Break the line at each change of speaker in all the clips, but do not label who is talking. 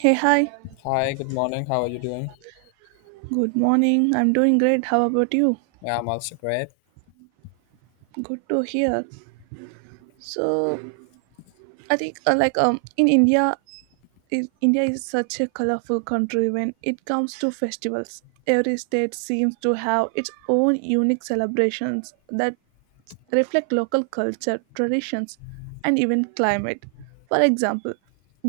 Hey, hi.
Hi, good morning. How are you doing?
Good morning. I'm doing great. How about you?
Yeah, I'm also great.
Good to hear. So, I think like in India, I India is such a colorful country when it comes to festivals. Every state seems to have its own unique celebrations that events reflect local culture, traditions, and even climate. For example,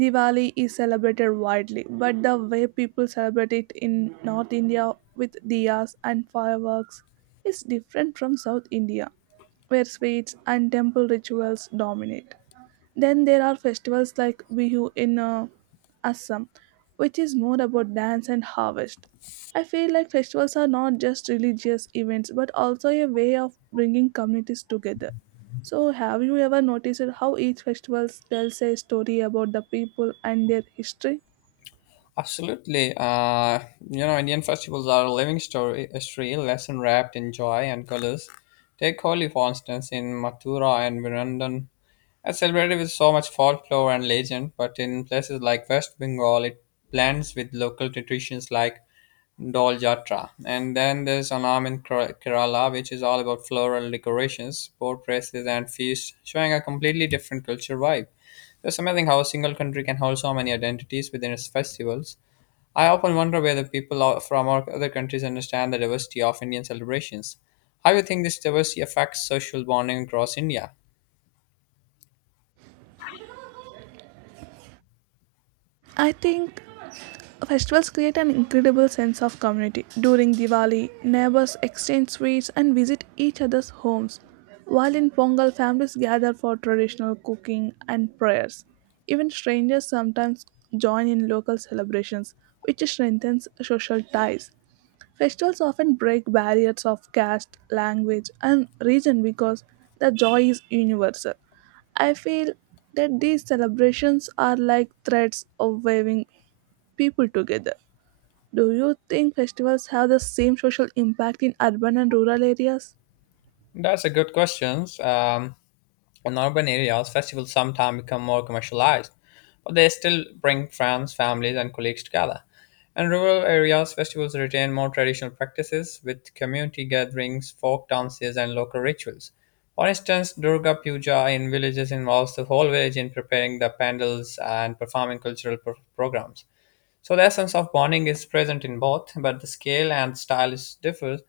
Diwali is celebrated widely, but the way people celebrate it in North India with diyas and fireworks is different from South India, where sweets and temple rituals dominate. Then there are festivals like Bihu in Assam, which is more about dance and harvest. I feel like festivals are not just religious events but also a way of bringing communities together. So, have you ever noticed how each festival tells a story about the people and their history?
Absolutely. Indian festivals are a living story, history, lesson wrapped in joy and colors. Take Holi, for instance, in Mathura and Virundan. It's celebrated with so much folklore and legend, but in places like West Bengal, it blends with local traditions like Dol Jatra. And then there's Anam in Kerala, which is all about floral decorations, boat races, and feasts, showing a completely different culture vibe. It's amazing how a single country can hold so many identities within its festivals. I often wonder whether people from our other countries understand the diversity of Indian celebrations. How do you think this diversity affects social bonding across India?
I think festivals create an incredible sense of community. During Diwali, neighbors exchange sweets and visit each other's homes, while in Pongal, families gather for traditional cooking and prayers. Even strangers sometimes join in local celebrations, which strengthens social ties. Festivals often break barriers of caste, language, and region because the joy is universal. I feel that these celebrations are like threads of waving people together. Do you think festivals have the same social impact in urban and rural areas?
That's a good question. In urban areas, festivals sometimes become more commercialized, but they still bring friends, families, and colleagues together. In rural areas, festivals retain more traditional practices with community gatherings, folk dances, and local rituals. For instance, Durga Puja in villages involves the whole village in preparing the pandals and performing programs. So the essence of bonding is present in both, but the scale and style is differs.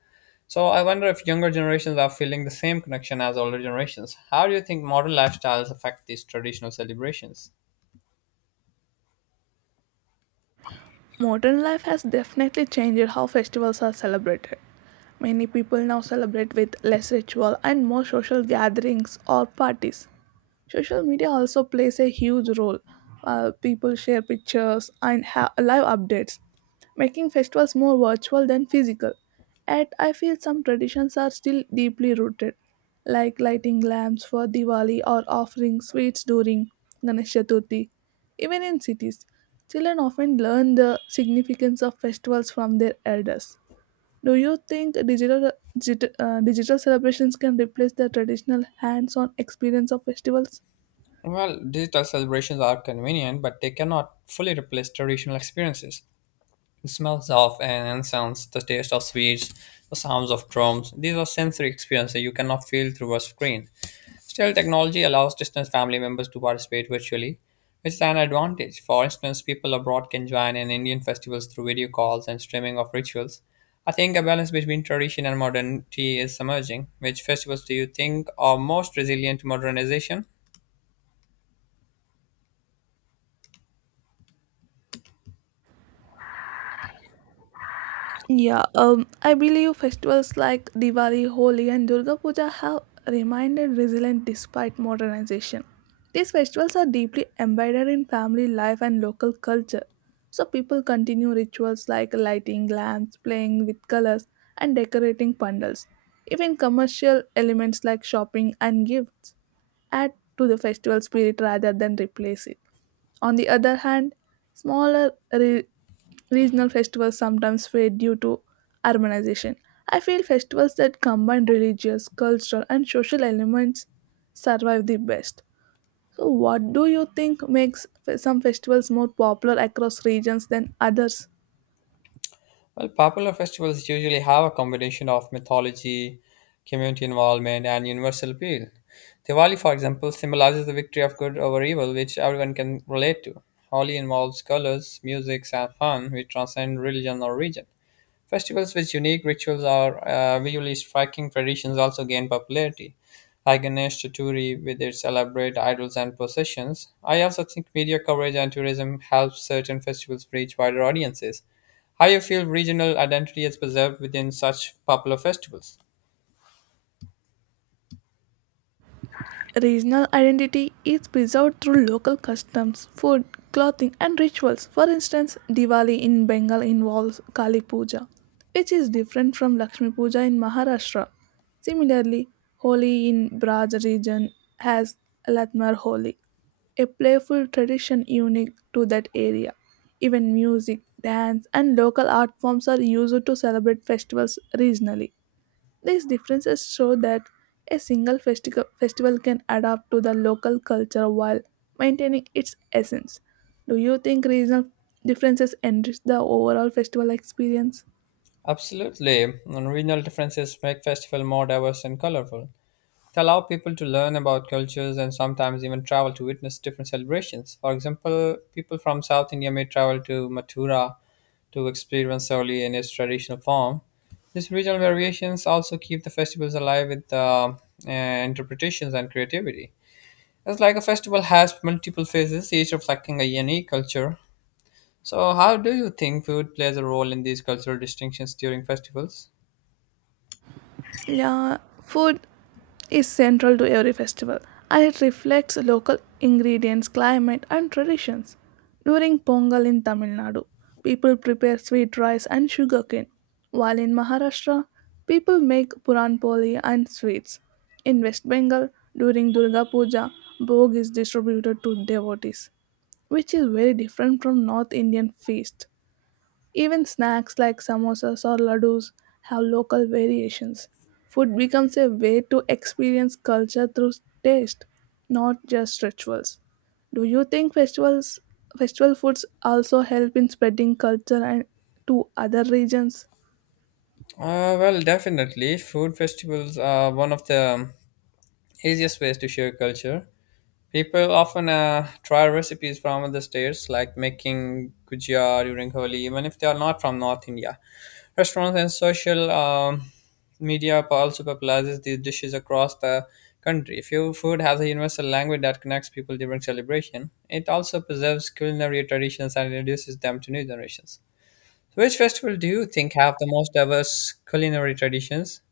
So I wonder if younger generations are feeling the same connection as older generations. How do you think modern lifestyles affect these traditional celebrations?
Modern life has definitely changed how festivals are celebrated. Many people now celebrate with less ritual and more social gatherings or parties. Social media also plays a huge role. People share pictures and have live updates, making festivals more virtual than physical. Yet, I feel some traditions are still deeply rooted, like lighting lamps for Diwali or offering sweets during Ganesh Chaturthi. Even in cities, children often learn the significance of festivals from their elders. Do you think digital celebrations can replace the traditional hands on experience of festivals?
Well, digital celebrations are convenient, but they cannot fully replace traditional experiences. The smells of an incense, the taste of sweets, the sounds of drums, these are sensory experiences you cannot feel through a screen. Still, technology allows distant family members to participate virtually, which is an advantage. For instance, people abroad can join in Indian festivals through video calls and streaming of rituals. I think a balance between tradition and modernity is emerging. Which festivals do you think are most resilient to modernization?
Yeah, I believe festivals like Diwali, Holi, and Durga Puja have remained resilient despite modernization. These festivals are deeply embedded in family life and local culture, so people continue rituals like lighting lamps, playing with colors, and decorating pandals. Even commercial elements like shopping and gifts add to the festival spirit rather than replace it. On the other hand, smaller re- regional festivals sometimes fade due to urbanization. I feel festivals that combine religious, cultural, and social elements survive the best. So, what do you think makes some festivals more popular across regions than others?
Well, popular festivals usually have a combination of mythology, community involvement, and universal appeal. Diwali, for example, symbolizes the victory of good over evil, which everyone can relate to. Holi involves colors, music, and fun, which transcend religion or region. Festivals with unique rituals or visually striking traditions also gain popularity, like Ganesh Chaturthi with its elaborate idols and processions. I also think media coverage and tourism helps certain festivals reach wider audiences. How you feel regional identity is preserved within such popular festivals?
Regional identity is preserved through local customs, food, clothing, and rituals. For instance, Diwali in Bengal involves Kali Puja, which is different from Lakshmi Puja in Maharashtra. Similarly, Holi in Braj region has Latmar Holi, a playful tradition unique to that area. Even music, dance, and local art forms are used to celebrate festivals regionally. These differences show that a single festival can adapt to the local culture while maintaining its essence. Do you think regional differences enrich the overall festival experience?
Absolutely, and regional differences make festival more diverse and colorful. They allow people to learn about cultures and sometimes even travel to witness different celebrations. For example, people from South India may travel to Mathura to experience Holi in its traditional form. These regional variations also keep the festivals alive with interpretations and creativity. It's like a festival has multiple phases, each reflecting a unique culture. So, how do you think food plays a role in these cultural distinctions during festivals?
Yeah, food is central to every festival and it reflects local ingredients, climate, and traditions. During Pongal in Tamil Nadu, people prepare sweet rice and sugarcane, while in Maharashtra, people make puran poli and sweets. In West Bengal, during Durga Puja, bhog is distributed to devotees, which is very different from North Indian feast. Even snacks like samosas or ladoos have local variations. Food becomes a way to experience culture through taste, not just rituals. Do you think festival foods also help in spreading culture and to other regions?
Well, definitely. Food festivals are one of the easiest ways to share culture. People often try recipes from other states, like making gujia during Holi, even if they are not from North India. Restaurants and social media also popularizes these dishes across the country. If your food has a universal language that connects people during celebration, it also preserves culinary traditions and introduces them to new generations. So which festival do you think have the most diverse culinary traditions?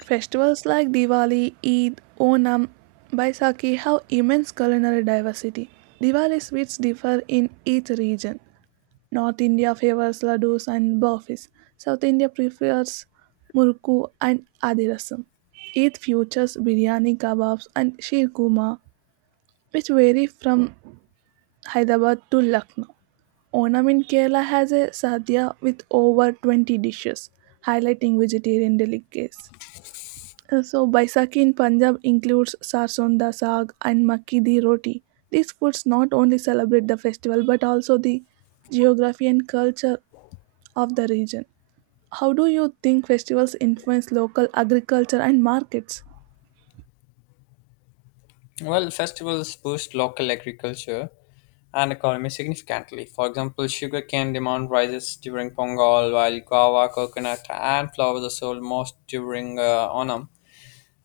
Festivals like Diwali, Eid, Onam, Baisakhi have immense culinary diversity. Diwali sweets differ in each region, North India favors laddus and burfis. South India prefers murku and adirasam. Eid features biryani kebabs and shirkuma, which vary from Hyderabad to Lucknow. Onam in Kerala has a sadhya with over 20 dishes, highlighting vegetarian delicacies. So, Baisakhi in Punjab includes sarson da saag and makki di roti. These foods not only celebrate the festival but also the geography and culture of the region. How do you think festivals influence local agriculture and markets?
Well, festivals boost local agriculture and economy significantly. For example, sugarcane demand rises during Pongal, while guava, coconut, and flowers are sold most during Onam.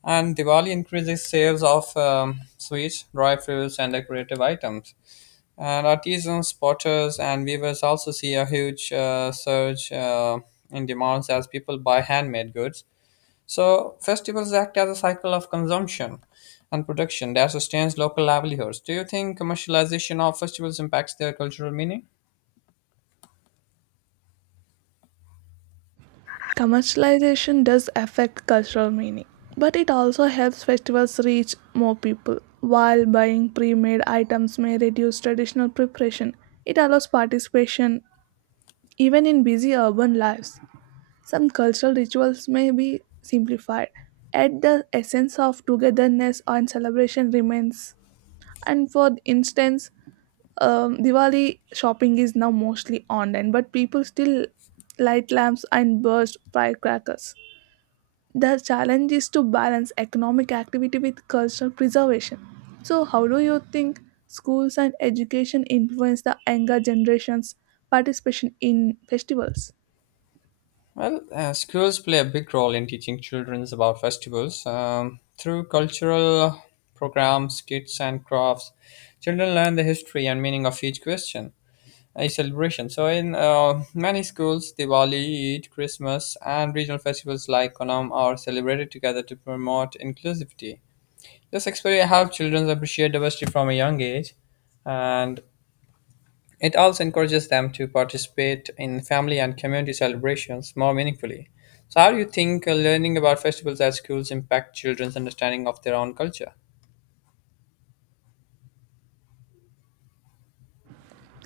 And Diwali increases sales of sweets, dry fruits, and decorative items. And artisans, potters, and weavers also see a huge surge in demands as people buy handmade goods. So festivals act as a cycle of consumption and production that sustains local livelihoods. Do you think commercialization of festivals impacts their cultural meaning?
Commercialization does affect cultural meaning, but it also helps festivals reach more people. While buying pre made items may reduce traditional preparation, it allows participation even in busy urban lives. Some cultural rituals may be simplified, yet the essence of togetherness and celebration remains. And for instance, Diwali shopping is now mostly online, but people still light lamps and burst firecrackers. The challenge is to balance economic activity with cultural preservation. So, how do you think schools and education influence the younger generation's participation in festivals?
Well, schools play a big role in teaching children about festivals. Through cultural programs, kits, and crafts, children learn the history and meaning of each question, a celebration. So, in many schools, Diwali, Eid, Christmas, and regional festivals like Onam are celebrated together to promote inclusivity. This experience helps children appreciate diversity from a young age, and it also encourages them to participate in family and community celebrations more meaningfully. So, how do you think learning about festivals at schools impact children's understanding of their own culture?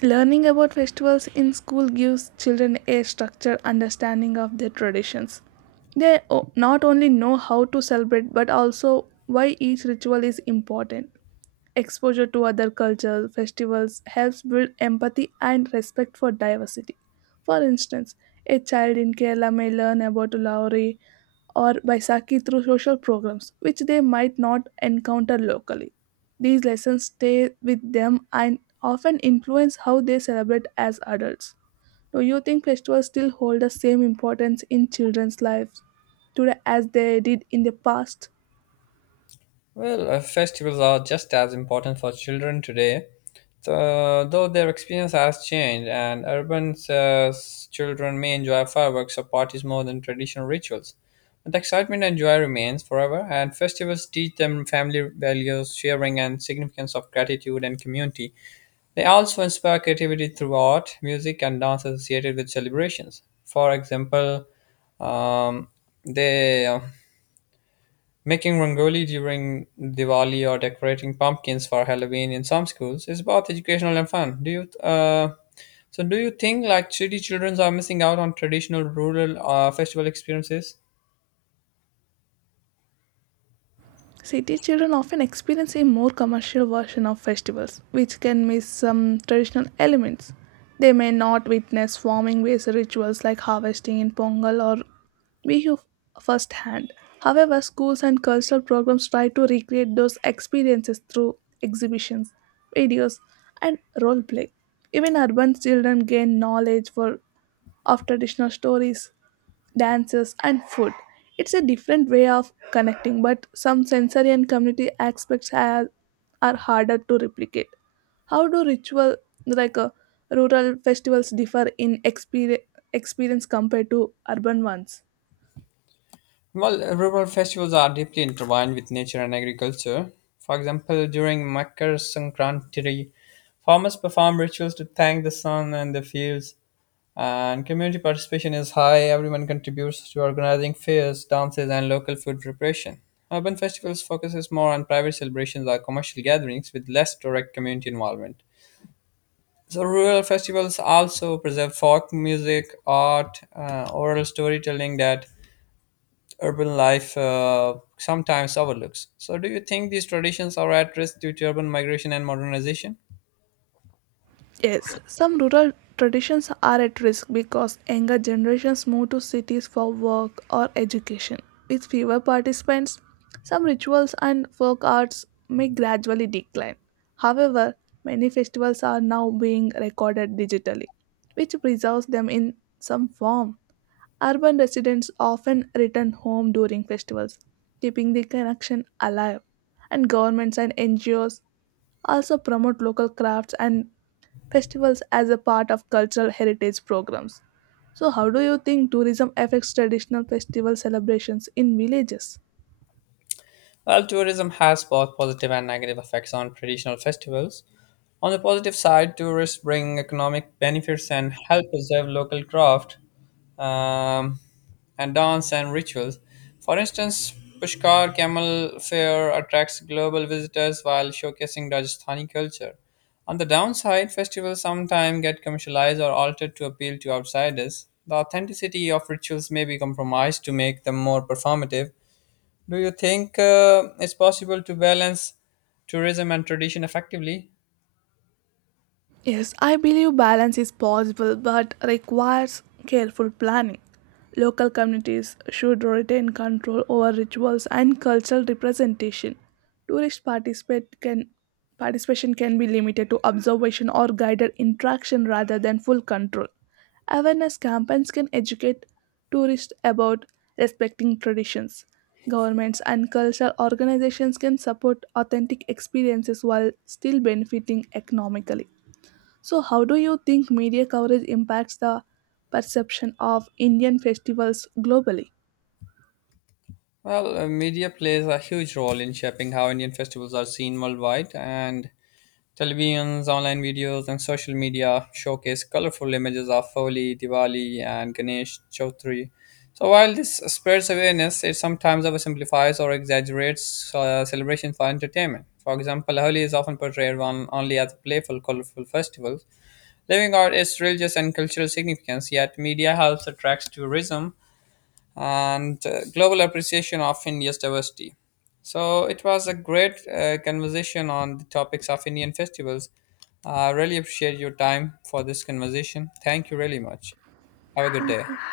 Learning about festivals in school gives children a structured understanding of their traditions. They not only know how to celebrate but also why each ritual is important. Exposure to other cultures, festivals helps build empathy and respect for diversity. For instance, a child in Kerala may learn about Lauri or Baisakhi through social programs, which they might not encounter locally. These lessons stay with them and often influence how they celebrate as adults. Do you think festivals still hold the same importance in children's lives today as they did in the past?
Well, festivals are just as important for children today, so, though their experience has changed, and urban children may enjoy fireworks or parties more than traditional rituals. But the excitement and joy remains forever, and festivals teach them family values, sharing, and significance of gratitude and community. They also inspire creativity through art, music, and dance associated with celebrations. For example, um, they making rangoli during Diwali or decorating pumpkins for Halloween in some schools is both educational and fun. Do you so do you think like city children are missing out on traditional rural festival experiences?
City children often experience a more commercial version of festivals, which can miss some traditional elements. They may not witness farming based rituals like harvesting in Pongal or Bihu firsthand. However, schools and cultural programs try to recreate those experiences through exhibitions, videos, and role play. Even urban children gain knowledge of traditional stories, dances, and food. It's a different way of connecting, but some sensory and community aspects are harder to replicate. How do ritual like rural festivals differ in experience compared to urban ones?
Well, rural festivals are deeply intertwined with nature and agriculture. For example, during Makar Sankranti, farmers perform rituals to thank the sun and the fields, and community participation is high. Everyone contributes to organizing fairs, dances, and local food preparation. Urban festivals focuses more on private celebrations or commercial gatherings with less direct community involvement. So rural festivals also preserve folk music, art, oral storytelling that urban life sometimes overlooks. So do you think these traditions are at risk due to urban migration and modernization?
Yes, some rural traditions are at risk because younger generations move to cities for work or education. With fewer participants, some rituals and folk arts may gradually decline. However, many festivals are now being recorded digitally, which preserves them in some form. Urban residents often return home during festivals, keeping the connection alive. And governments and NGOs also promote local crafts and festivals as a part of cultural heritage programs. So, how do you think tourism affects traditional festival celebrations in villages?
While tourism has both positive and negative effects on traditional festivals, on the positive side, tourists bring economic benefits and help preserve local craft um, and dance and rituals. For instance, Pushkar Camel Fair attracts global visitors while showcasing Rajasthani culture. On the downside, festivals sometimes get commercialized or altered to appeal to outsiders. The authenticity of rituals may be compromised to make them more performative, do you think it's possible to balance tourism and tradition effectively?
Yes, I believe balance is possible but requires careful planning. Local communities should retain control over rituals and cultural representation. Tourist participate can, participation can be limited to observation or guided interaction rather than full control. Awareness campaigns can educate tourists about respecting traditions. Governments and cultural organizations can support authentic experiences while still benefiting economically. So, how do you think media coverage impacts the perception of Indian festivals globally?
Well, media plays a huge role in shaping how Indian festivals are seen worldwide, and televisions, online videos, and social media showcase colorful images of Holi, Diwali, and Ganesh Chaudhary. So while this spreads awareness, it sometimes oversimplifies or exaggerates celebration for entertainment. For example, Holi is often portrayed on, only as a playful, colorful festival, leaving out its religious and cultural significance. Yet, media helps attract tourism and global appreciation of India's diversity. So it was a great conversation on the topics of Indian festivals. I really appreciate your time for this conversation. Thank you really much. Have a good
Thank you.
day.